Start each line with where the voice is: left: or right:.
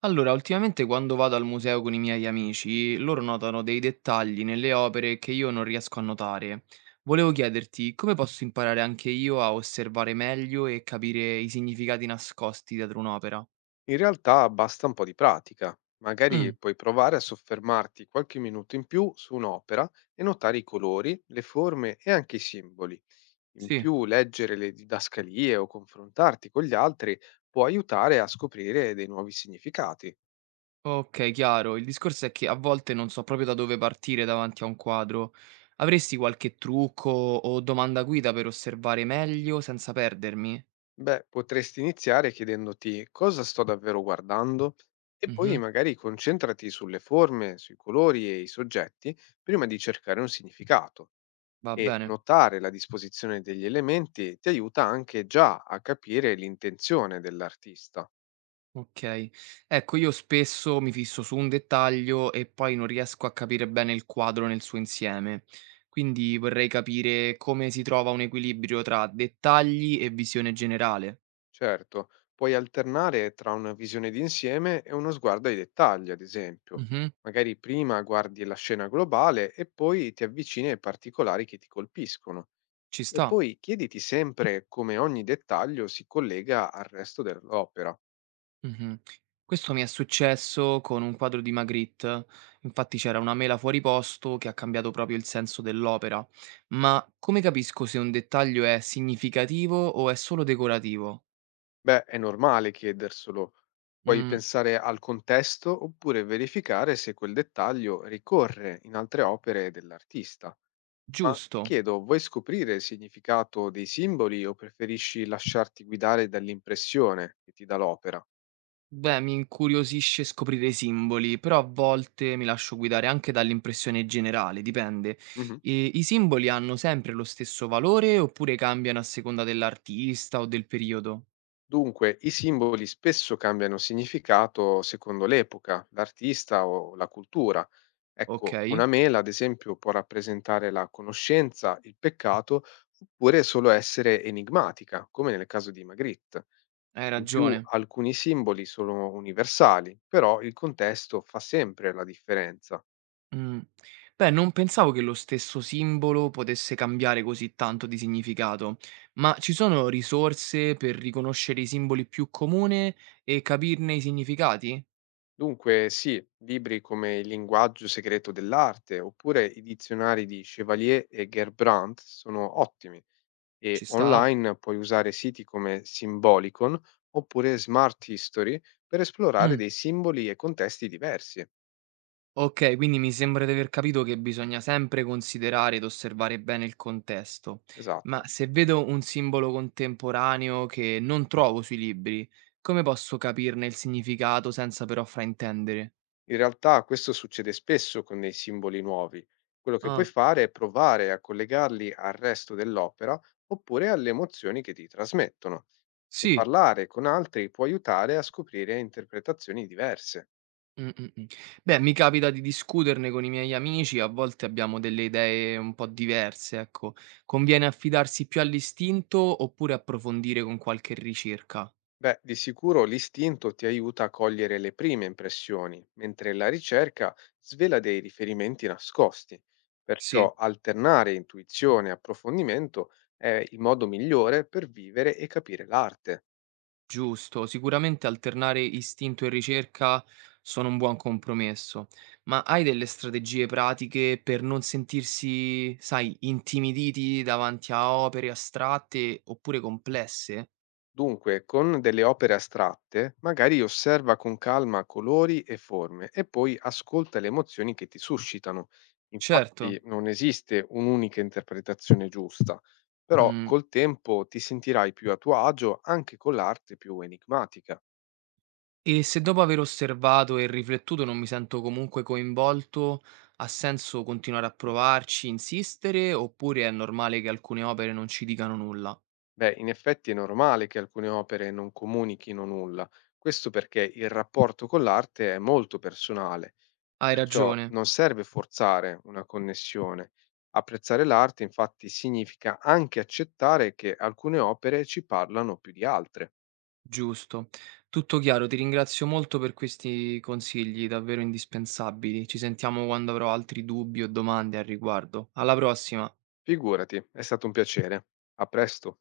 right: Allora, ultimamente quando vado al museo con i miei amici, loro notano dei dettagli nelle opere che io non riesco a notare. Volevo chiederti come posso imparare anche io a osservare meglio e capire i significati nascosti dietro un'opera.
left: In realtà basta un po' di pratica. Magari
right: Mm,
left: puoi provare a soffermarti qualche minuto in più su un'opera e notare i colori, le forme e anche i simboli. In
right: sì,
left: più, leggere le didascalie o confrontarti con gli altri può aiutare a scoprire dei nuovi significati.
right: ok, chiaro. Il discorso è che a volte non so proprio da dove partire davanti a un quadro. Avresti qualche trucco o domanda guida per osservare meglio senza perdermi?
left: Beh, potresti iniziare chiedendoti cosa sto davvero guardando e poi
right: Mhm,
left: magari concentrati sulle forme, sui colori e i soggetti prima di cercare un significato.
right: va
left: E
right: bene.
left: notare la disposizione degli elementi ti aiuta anche già a capire l'intenzione dell'artista.
right: Okay. Ecco, io spesso mi fisso su un dettaglio e poi non riesco a capire bene il quadro nel suo insieme. Quindi vorrei capire come si trova un equilibrio tra dettagli e visione generale.
left: Certo, puoi alternare tra una visione d'insieme e uno sguardo ai dettagli, ad esempio.
right: Mh-mh,
left: Magari prima guardi la scena globale e poi ti avvicini ai particolari che ti colpiscono.
right: ci
left: E
right: sta.
left: poi chiediti sempre come ogni dettaglio si collega al resto dell'opera.
right: Mh-mh. Questo mi è successo con un quadro di Magritte, infatti c'era una mela fuori posto che ha cambiato proprio il senso dell'opera. Ma come capisco se un dettaglio è significativo o è solo decorativo?
left: Beh, è normale chiederselo. Puoi
right: Mh,
left: pensare al contesto oppure verificare se quel dettaglio ricorre in altre opere dell'artista. Ma ti
right: giusto.
left: chiedo, vuoi scoprire il significato dei simboli o preferisci lasciarti guidare dall'impressione che ti dà l'opera?
right: Beh, mi incuriosisce scoprire i simboli, però a volte mi lascio guidare anche dall'impressione generale, dipende.
left: Mhm.
right: E i simboli hanno sempre lo stesso valore oppure cambiano a seconda dell'artista o del periodo?
left: Dunque, i simboli spesso cambiano significato secondo l'epoca, l'artista o la cultura.
right: Ok,
left: Ecco, una mela, ad esempio, può rappresentare la conoscenza, il peccato, oppure solo essere enigmatica, come nel caso di Magritte.
right: hai
left: In più,
right: ragione.
left: alcuni simboli sono universali, però il contesto fa sempre la differenza.
right: Mm. Beh, non pensavo che lo stesso simbolo potesse cambiare così tanto di significato, ma ci sono risorse per riconoscere i simboli più comuni e capirne i significati?
left: Dunque, sì, libri come Il linguaggio segreto dell'arte, oppure i dizionari di Chevalier e Gerbrand sono ottimi. E
right: Ci sta?
left: online puoi usare siti come Symbolicon oppure Smart History per esplorare
right: Mm.
left: dei simboli e contesti diversi.
right: Okay, quindi mi sembra di aver capito che bisogna sempre considerare ed osservare bene il contesto. Ma
left: Esatto.
right: se vedo un simbolo contemporaneo che non trovo sui libri, come posso capirne il significato senza però fraintendere?
left: In realtà questo succede spesso con dei simboli nuovi. Quello che puoi
right: Ah,
left: fare è provare a collegarli al resto dell'opera oppure alle emozioni che ti trasmettono. E
right: sì.
left: parlare con altri può aiutare a scoprire interpretazioni diverse.
right: Mh, mh, mh. Beh, mi capita di discuterne con i miei amici, a volte abbiamo delle idee un po' diverse, ecco. Conviene affidarsi più all'istinto oppure approfondire con qualche ricerca?
left: Beh, di sicuro l'istinto ti aiuta a cogliere le prime impressioni, mentre la ricerca svela dei riferimenti nascosti.
right: Sì.
left: Perciò alternare intuizione e approfondimento è il modo migliore per vivere e capire l'arte.
right: Giusto, sicuramente alternare istinto e ricerca sono un buon compromesso, ma hai delle strategie pratiche per non sentirsi, sai, intimiditi davanti a opere astratte oppure complesse?
left: Dunque, con delle opere astratte, magari osserva con calma colori e forme e poi ascolta le emozioni che ti suscitano.
right: Certo.
left: Infatti non esiste un'unica interpretazione giusta, però
right: Mm.
left: col tempo ti sentirai più a tuo agio anche con l'arte più enigmatica.
right: E se dopo aver osservato e riflettuto non mi sento comunque coinvolto, ha senso continuare a provarci, insistere, oppure è normale che alcune opere non ci dicano nulla?
left: Beh, in effetti è normale che alcune opere non comunichino nulla, questo perché il rapporto con l'arte è molto personale.
right: Hai
left: Perciò
right: ragione.
left: non serve forzare una connessione. Apprezzare l'arte infatti significa anche accettare che alcune opere ci parlano più di altre.
right: Giusto. Tutto chiaro, ti ringrazio molto per questi consigli davvero indispensabili. Ci sentiamo quando avrò altri dubbi o domande al riguardo. Alla prossima!
left: Figurati, è stato un piacere. A presto.